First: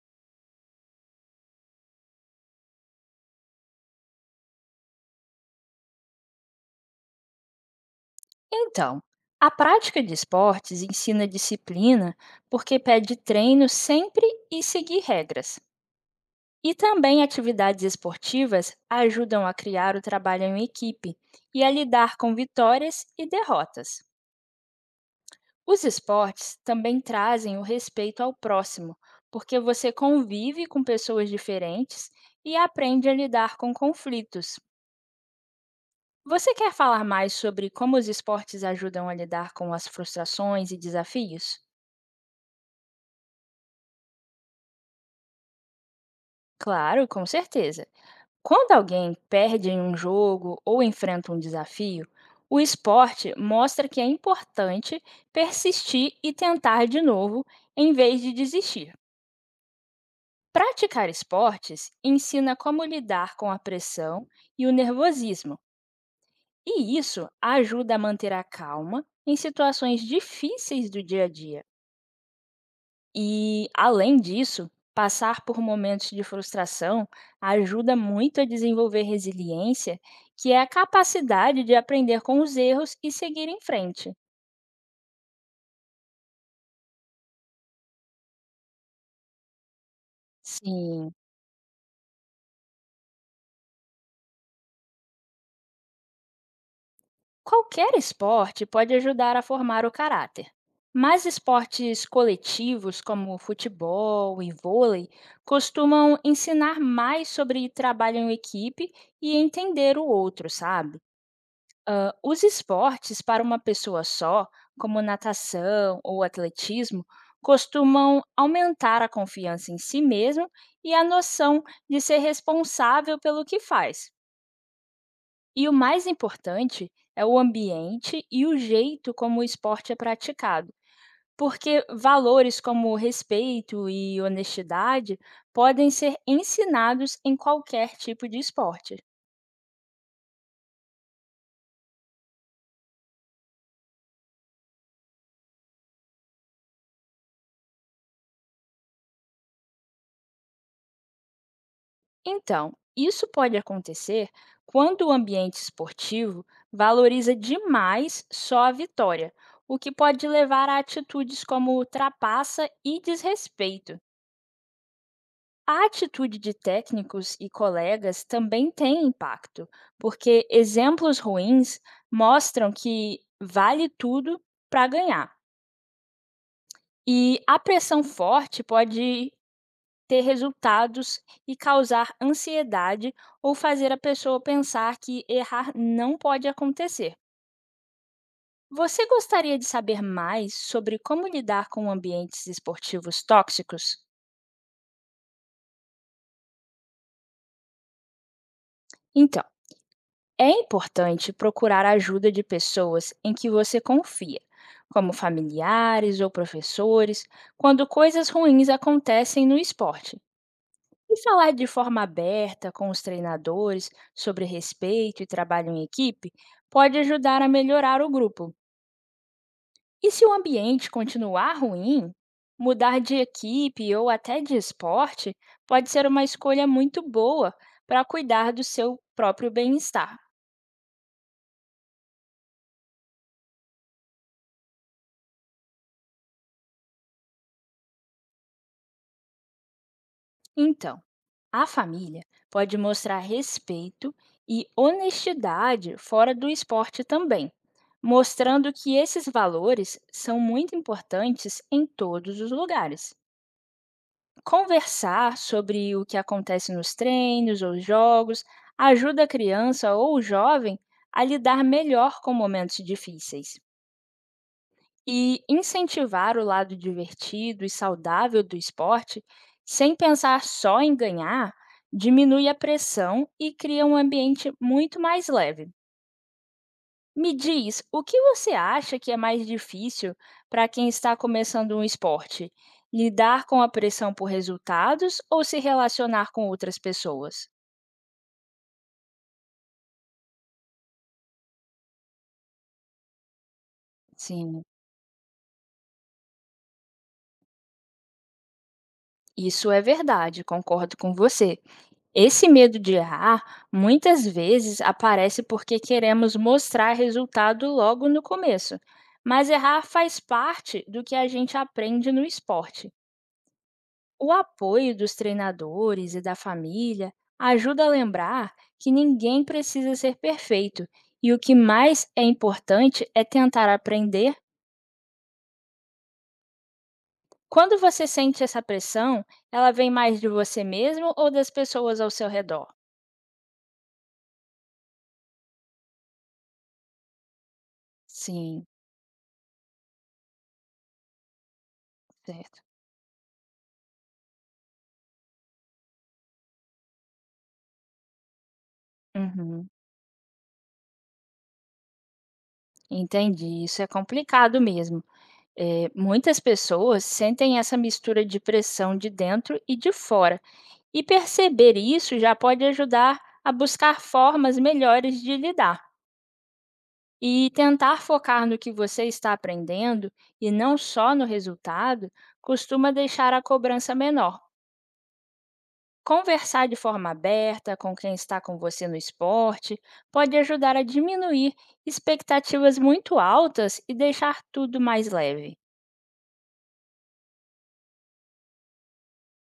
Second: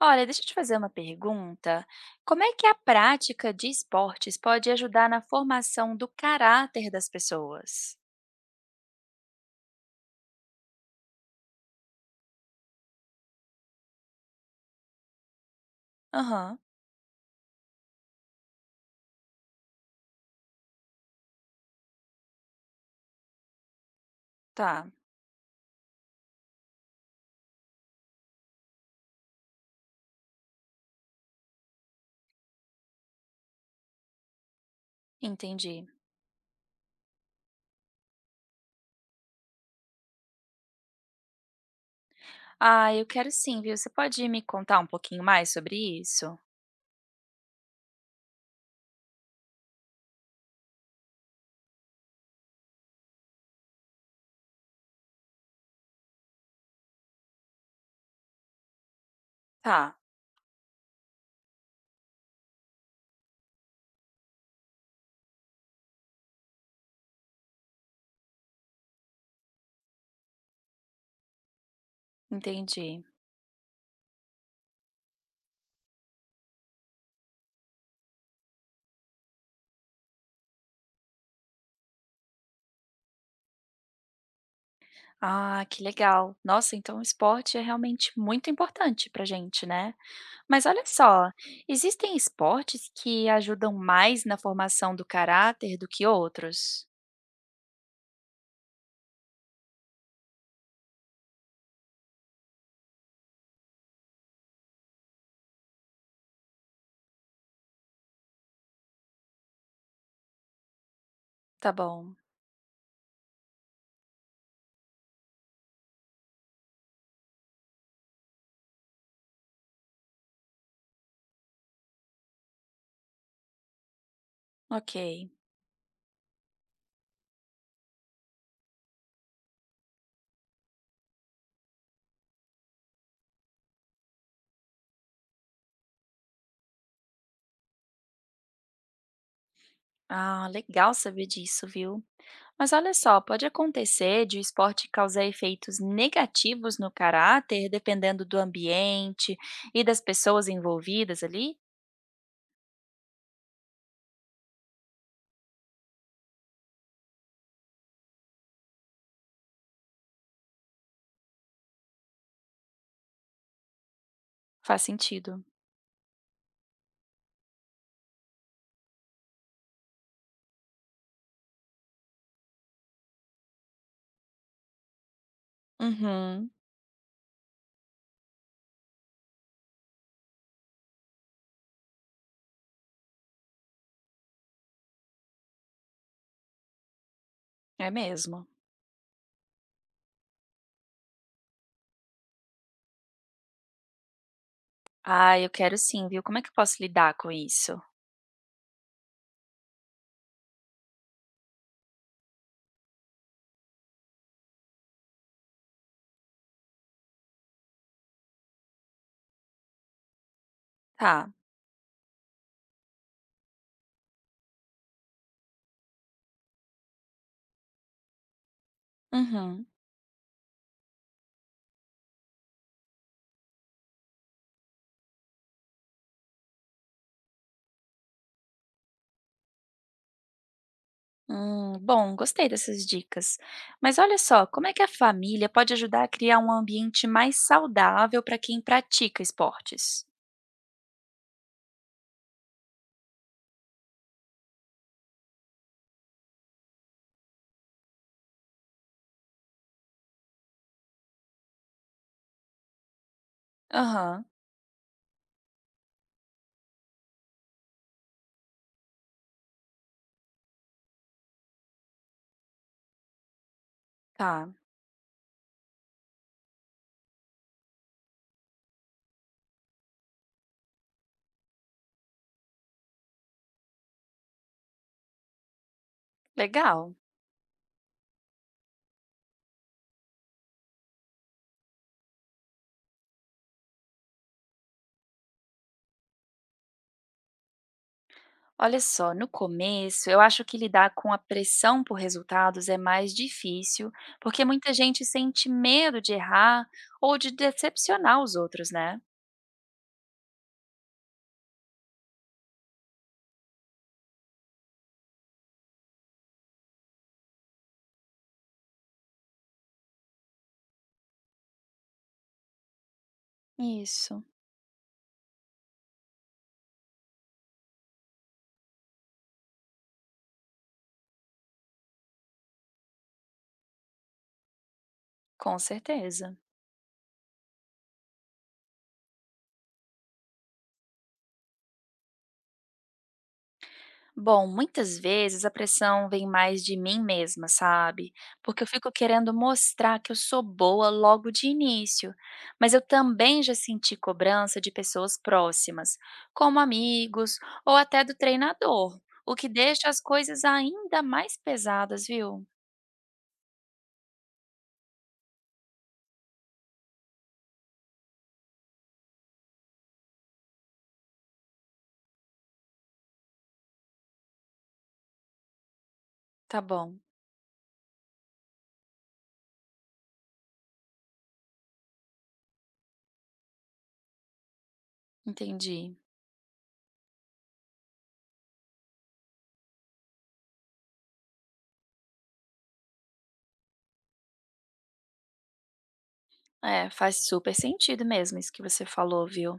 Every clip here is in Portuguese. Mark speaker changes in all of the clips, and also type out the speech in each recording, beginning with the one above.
Speaker 1: Olha, deixa eu te fazer uma pergunta. Como é que a prática de esportes pode ajudar na formação do caráter das pessoas?
Speaker 2: Então, a prática de esportes ensina disciplina porque pede treino sempre e seguir regras.
Speaker 1: Aham,
Speaker 2: E também atividades esportivas ajudam a criar o trabalho em equipe e a lidar com vitórias e derrotas.
Speaker 1: tá,
Speaker 2: Os esportes também trazem o respeito ao próximo, porque você convive com pessoas diferentes e aprende a lidar com conflitos.
Speaker 1: entendi.
Speaker 2: Você quer falar mais sobre como os esportes ajudam a lidar com as frustrações e desafios?
Speaker 1: Ah, eu quero sim, viu? Você pode me contar um pouquinho mais sobre isso?
Speaker 2: Claro, com certeza. Quando alguém perde em um jogo ou enfrenta um desafio, o esporte mostra que é importante persistir e tentar de novo, em vez de desistir.
Speaker 1: Tá,
Speaker 2: Praticar esportes ensina como lidar com a pressão e o nervosismo, e isso ajuda a manter a calma em situações difíceis do dia a dia.
Speaker 1: entendi.
Speaker 2: E, além disso, passar por momentos de frustração ajuda muito a desenvolver resiliência, que é a capacidade de aprender com os erros e seguir em frente.
Speaker 1: Ah, que legal. Nossa, então o esporte é realmente muito importante pra gente, né? Mas olha
Speaker 2: Sim,
Speaker 1: só, existem esportes que ajudam mais na formação do caráter do que outros?
Speaker 2: qualquer esporte pode ajudar a formar o caráter. Mas esportes coletivos como futebol e vôlei costumam ensinar mais sobre trabalho em equipe e entender o outro, sabe?
Speaker 1: Tá bom,
Speaker 2: Os esportes para uma pessoa só, como natação ou atletismo, costumam aumentar a confiança em si mesmo e a noção de ser responsável pelo que faz.
Speaker 1: ok.
Speaker 2: E o mais importante é o ambiente e o jeito como o esporte é praticado, porque valores como respeito e honestidade podem ser ensinados em qualquer tipo de esporte.
Speaker 1: Ah, legal saber disso, viu? Mas olha só, pode acontecer de o esporte causar efeitos negativos no caráter, dependendo do ambiente e das pessoas envolvidas ali?
Speaker 2: Então, isso pode acontecer quando o ambiente esportivo valoriza demais só a vitória, o que pode levar a atitudes como ultrapassa e desrespeito.
Speaker 1: Faz sentido.
Speaker 2: A atitude de técnicos e colegas também tem impacto, porque exemplos ruins mostram que vale tudo para ganhar.
Speaker 1: Uhum,
Speaker 2: E a pressão forte pode ter resultados e causar ansiedade ou fazer a pessoa pensar que errar não pode acontecer.
Speaker 1: é mesmo.
Speaker 2: Você gostaria de saber mais sobre como lidar com ambientes esportivos tóxicos?
Speaker 1: Ah, eu quero sim, viu? Como é que eu posso lidar com isso?
Speaker 2: Então, é importante procurar a ajuda de pessoas em que você confia, como familiares ou professores, quando coisas ruins acontecem no esporte. E
Speaker 1: Tá.
Speaker 2: falar de forma aberta com os treinadores sobre respeito e trabalho em equipe pode ajudar a melhorar o grupo.
Speaker 1: Uhum.
Speaker 2: E se o ambiente continuar ruim, mudar de equipe ou até de esporte pode ser uma escolha muito boa para cuidar do seu próprio bem-estar.
Speaker 1: Bom, gostei dessas dicas. Mas olha só, como é que a família pode ajudar a criar um ambiente mais saudável para quem pratica esportes?
Speaker 2: Então, a família pode mostrar respeito e honestidade fora do esporte também, mostrando que esses valores são muito importantes em todos os lugares.
Speaker 1: Aham,
Speaker 2: Conversar sobre o que acontece nos treinos ou jogos ajuda a criança ou o jovem a lidar melhor com momentos difíceis.
Speaker 1: tá.
Speaker 2: E incentivar o lado divertido e saudável do esporte, sem pensar só em ganhar, diminui a pressão e cria um ambiente muito mais leve.
Speaker 1: Legal.
Speaker 2: Me diz, o que você acha que é mais difícil para quem está começando um esporte? Lidar com a pressão por resultados ou se relacionar com outras pessoas?
Speaker 1: Olha só, no começo, eu acho que lidar com a pressão por resultados é mais difícil, porque
Speaker 2: Sim,
Speaker 1: muita gente sente medo de errar ou de decepcionar os outros, né?
Speaker 2: isso é verdade, concordo com você. Esse medo de errar muitas vezes aparece porque queremos mostrar resultado logo no começo, mas errar faz parte do que a gente aprende no esporte.
Speaker 1: Isso.
Speaker 2: O apoio dos treinadores e da família ajuda a lembrar que ninguém precisa ser perfeito e o que mais é importante é tentar aprender.
Speaker 1: Com certeza.
Speaker 2: Quando você sente essa pressão, ela vem mais de você mesmo ou das pessoas ao seu redor?
Speaker 1: Bom, muitas vezes a pressão vem mais de mim mesma, sabe? Porque
Speaker 2: Sim,
Speaker 1: eu fico querendo mostrar que eu sou boa logo de início.
Speaker 2: certo.
Speaker 1: Mas eu também já senti cobrança de pessoas próximas, como amigos ou até do treinador, o que
Speaker 2: Uhum.
Speaker 1: deixa as coisas ainda mais pesadas, viu?
Speaker 2: Entendi, isso é complicado mesmo. Muitas pessoas sentem essa mistura de pressão de dentro e de fora, e perceber isso já pode ajudar a buscar formas melhores de lidar.
Speaker 1: Tá bom,
Speaker 2: E tentar focar no que você está aprendendo e não só no resultado costuma deixar a cobrança menor.
Speaker 1: entendi.
Speaker 2: Conversar de forma aberta com quem está com você no esporte pode ajudar a diminuir expectativas muito altas e deixar tudo mais leve.
Speaker 1: É, faz super sentido mesmo isso que você falou, viu?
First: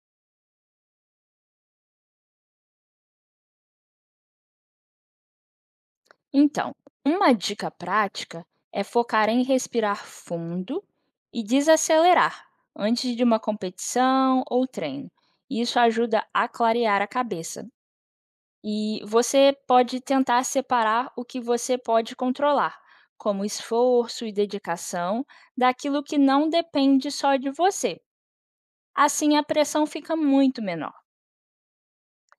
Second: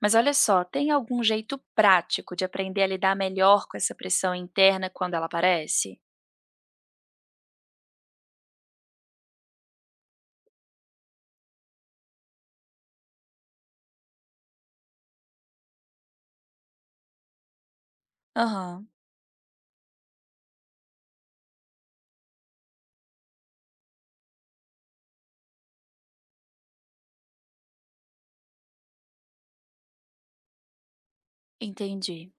Speaker 1: Mas olha só, tem algum jeito prático de aprender a lidar melhor com essa pressão interna quando ela aparece?
Speaker 2: Então, uma dica prática é focar em respirar fundo e desacelerar antes de uma competição ou treino. Isso ajuda a clarear a cabeça.
Speaker 1: Aham,
Speaker 2: E você pode tentar separar o que você pode controlar, como esforço e dedicação, daquilo que não depende só de você. Assim, a pressão fica muito menor.
Speaker 1: entendi.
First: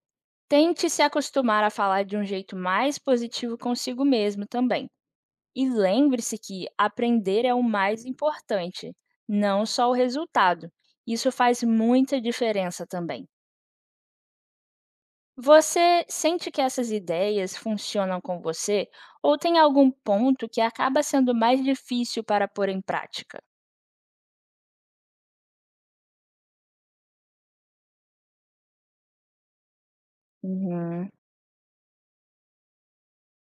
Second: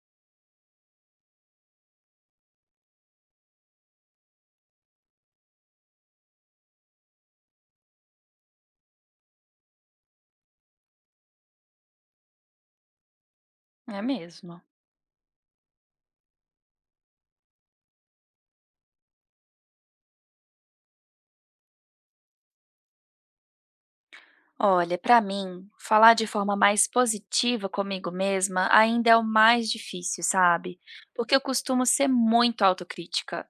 Speaker 2: Tente se acostumar a falar de um jeito mais positivo consigo mesmo também. E lembre-se que aprender é o mais importante, não só o resultado. Isso faz muita diferença também.
Speaker 1: É mesmo.
Speaker 2: Você sente que essas ideias funcionam com você ou tem algum ponto que acaba sendo mais difícil para pôr em prática?
Speaker 1: Olha, pra mim, falar de forma mais positiva comigo mesma ainda é o mais difícil, sabe?
Speaker 2: Uhum,
Speaker 1: Porque eu costumo ser muito autocrítica.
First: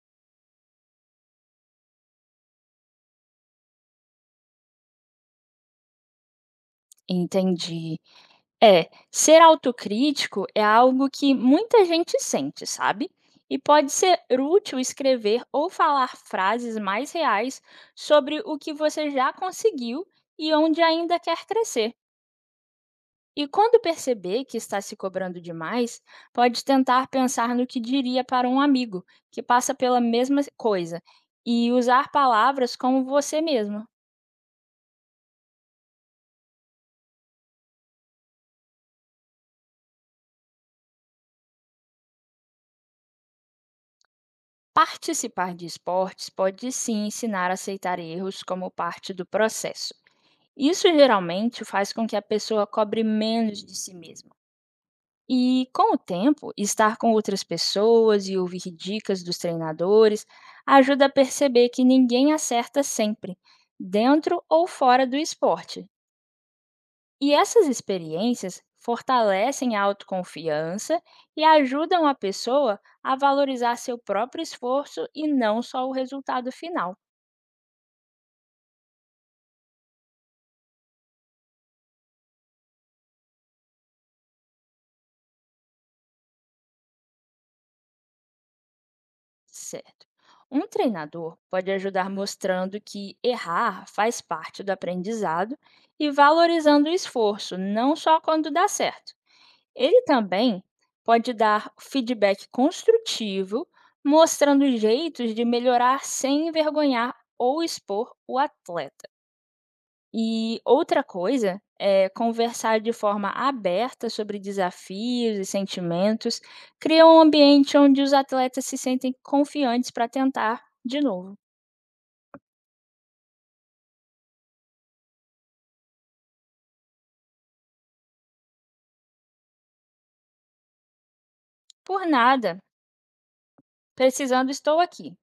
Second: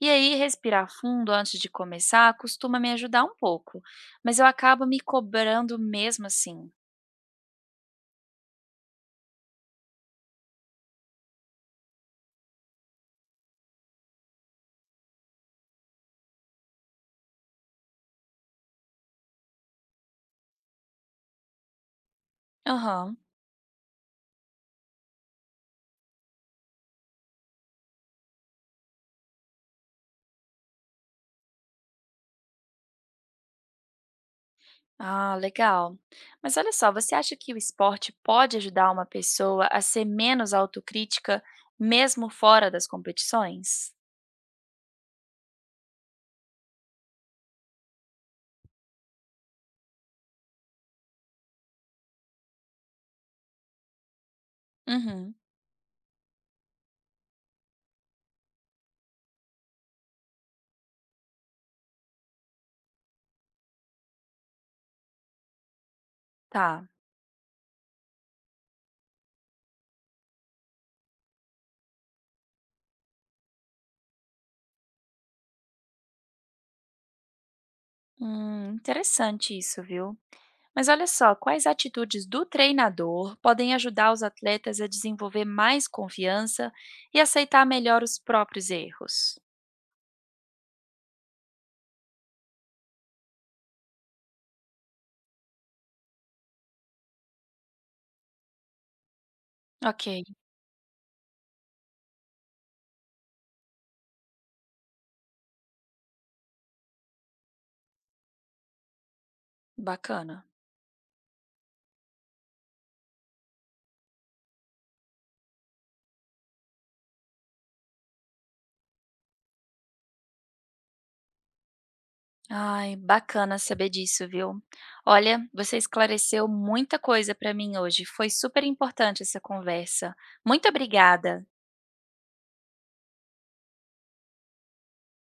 Speaker 1: E aí, respirar fundo antes de começar costuma me ajudar um pouco, mas eu acabo me cobrando mesmo assim.
Speaker 2: entendi. É, ser autocrítico é algo que muita gente sente, sabe? E pode ser útil escrever ou falar frases mais reais sobre o que você já conseguiu e onde ainda quer crescer.
Speaker 1: Aham.
Speaker 2: E quando perceber que está se cobrando demais, pode tentar pensar no que diria para um amigo que passa pela mesma coisa e usar palavras como você mesmo.
Speaker 1: Ah, legal. Mas olha só, você acha que o esporte pode ajudar uma pessoa a ser menos autocrítica mesmo fora das competições?
Speaker 2: Participar de esportes pode sim ensinar a aceitar erros como parte do processo. Isso geralmente faz com que a pessoa cobre menos de si mesma.
Speaker 1: Uhum.
Speaker 2: E, com o tempo, estar com outras pessoas e ouvir dicas dos treinadores ajuda a perceber que ninguém acerta sempre, dentro ou fora do esporte.
Speaker 1: Tá.
Speaker 2: E essas experiências fortalecem a autoconfiança e ajudam a pessoa a valorizar seu próprio esforço e não só o resultado final.
Speaker 1: Interessante isso, viu? Mas olha só, quais atitudes do treinador podem ajudar os atletas a desenvolver mais confiança e aceitar melhor os próprios erros?
Speaker 2: Certo. Um treinador pode ajudar mostrando que errar faz parte do aprendizado e valorizando o esforço, não só quando dá certo. Ele
Speaker 1: Ok,
Speaker 2: também pode dar feedback construtivo, mostrando jeitos de melhorar sem envergonhar ou expor o atleta.
Speaker 1: bacana.
Speaker 2: E outra coisa é conversar de forma aberta sobre desafios e sentimentos, cria um ambiente onde os atletas se sentem confiantes para tentar de novo.
Speaker 1: Ai, bacana saber disso, viu? Olha, você esclareceu muita coisa para mim hoje. Foi super importante essa conversa. Muito obrigada.
Speaker 2: Por nada, precisando, estou aqui.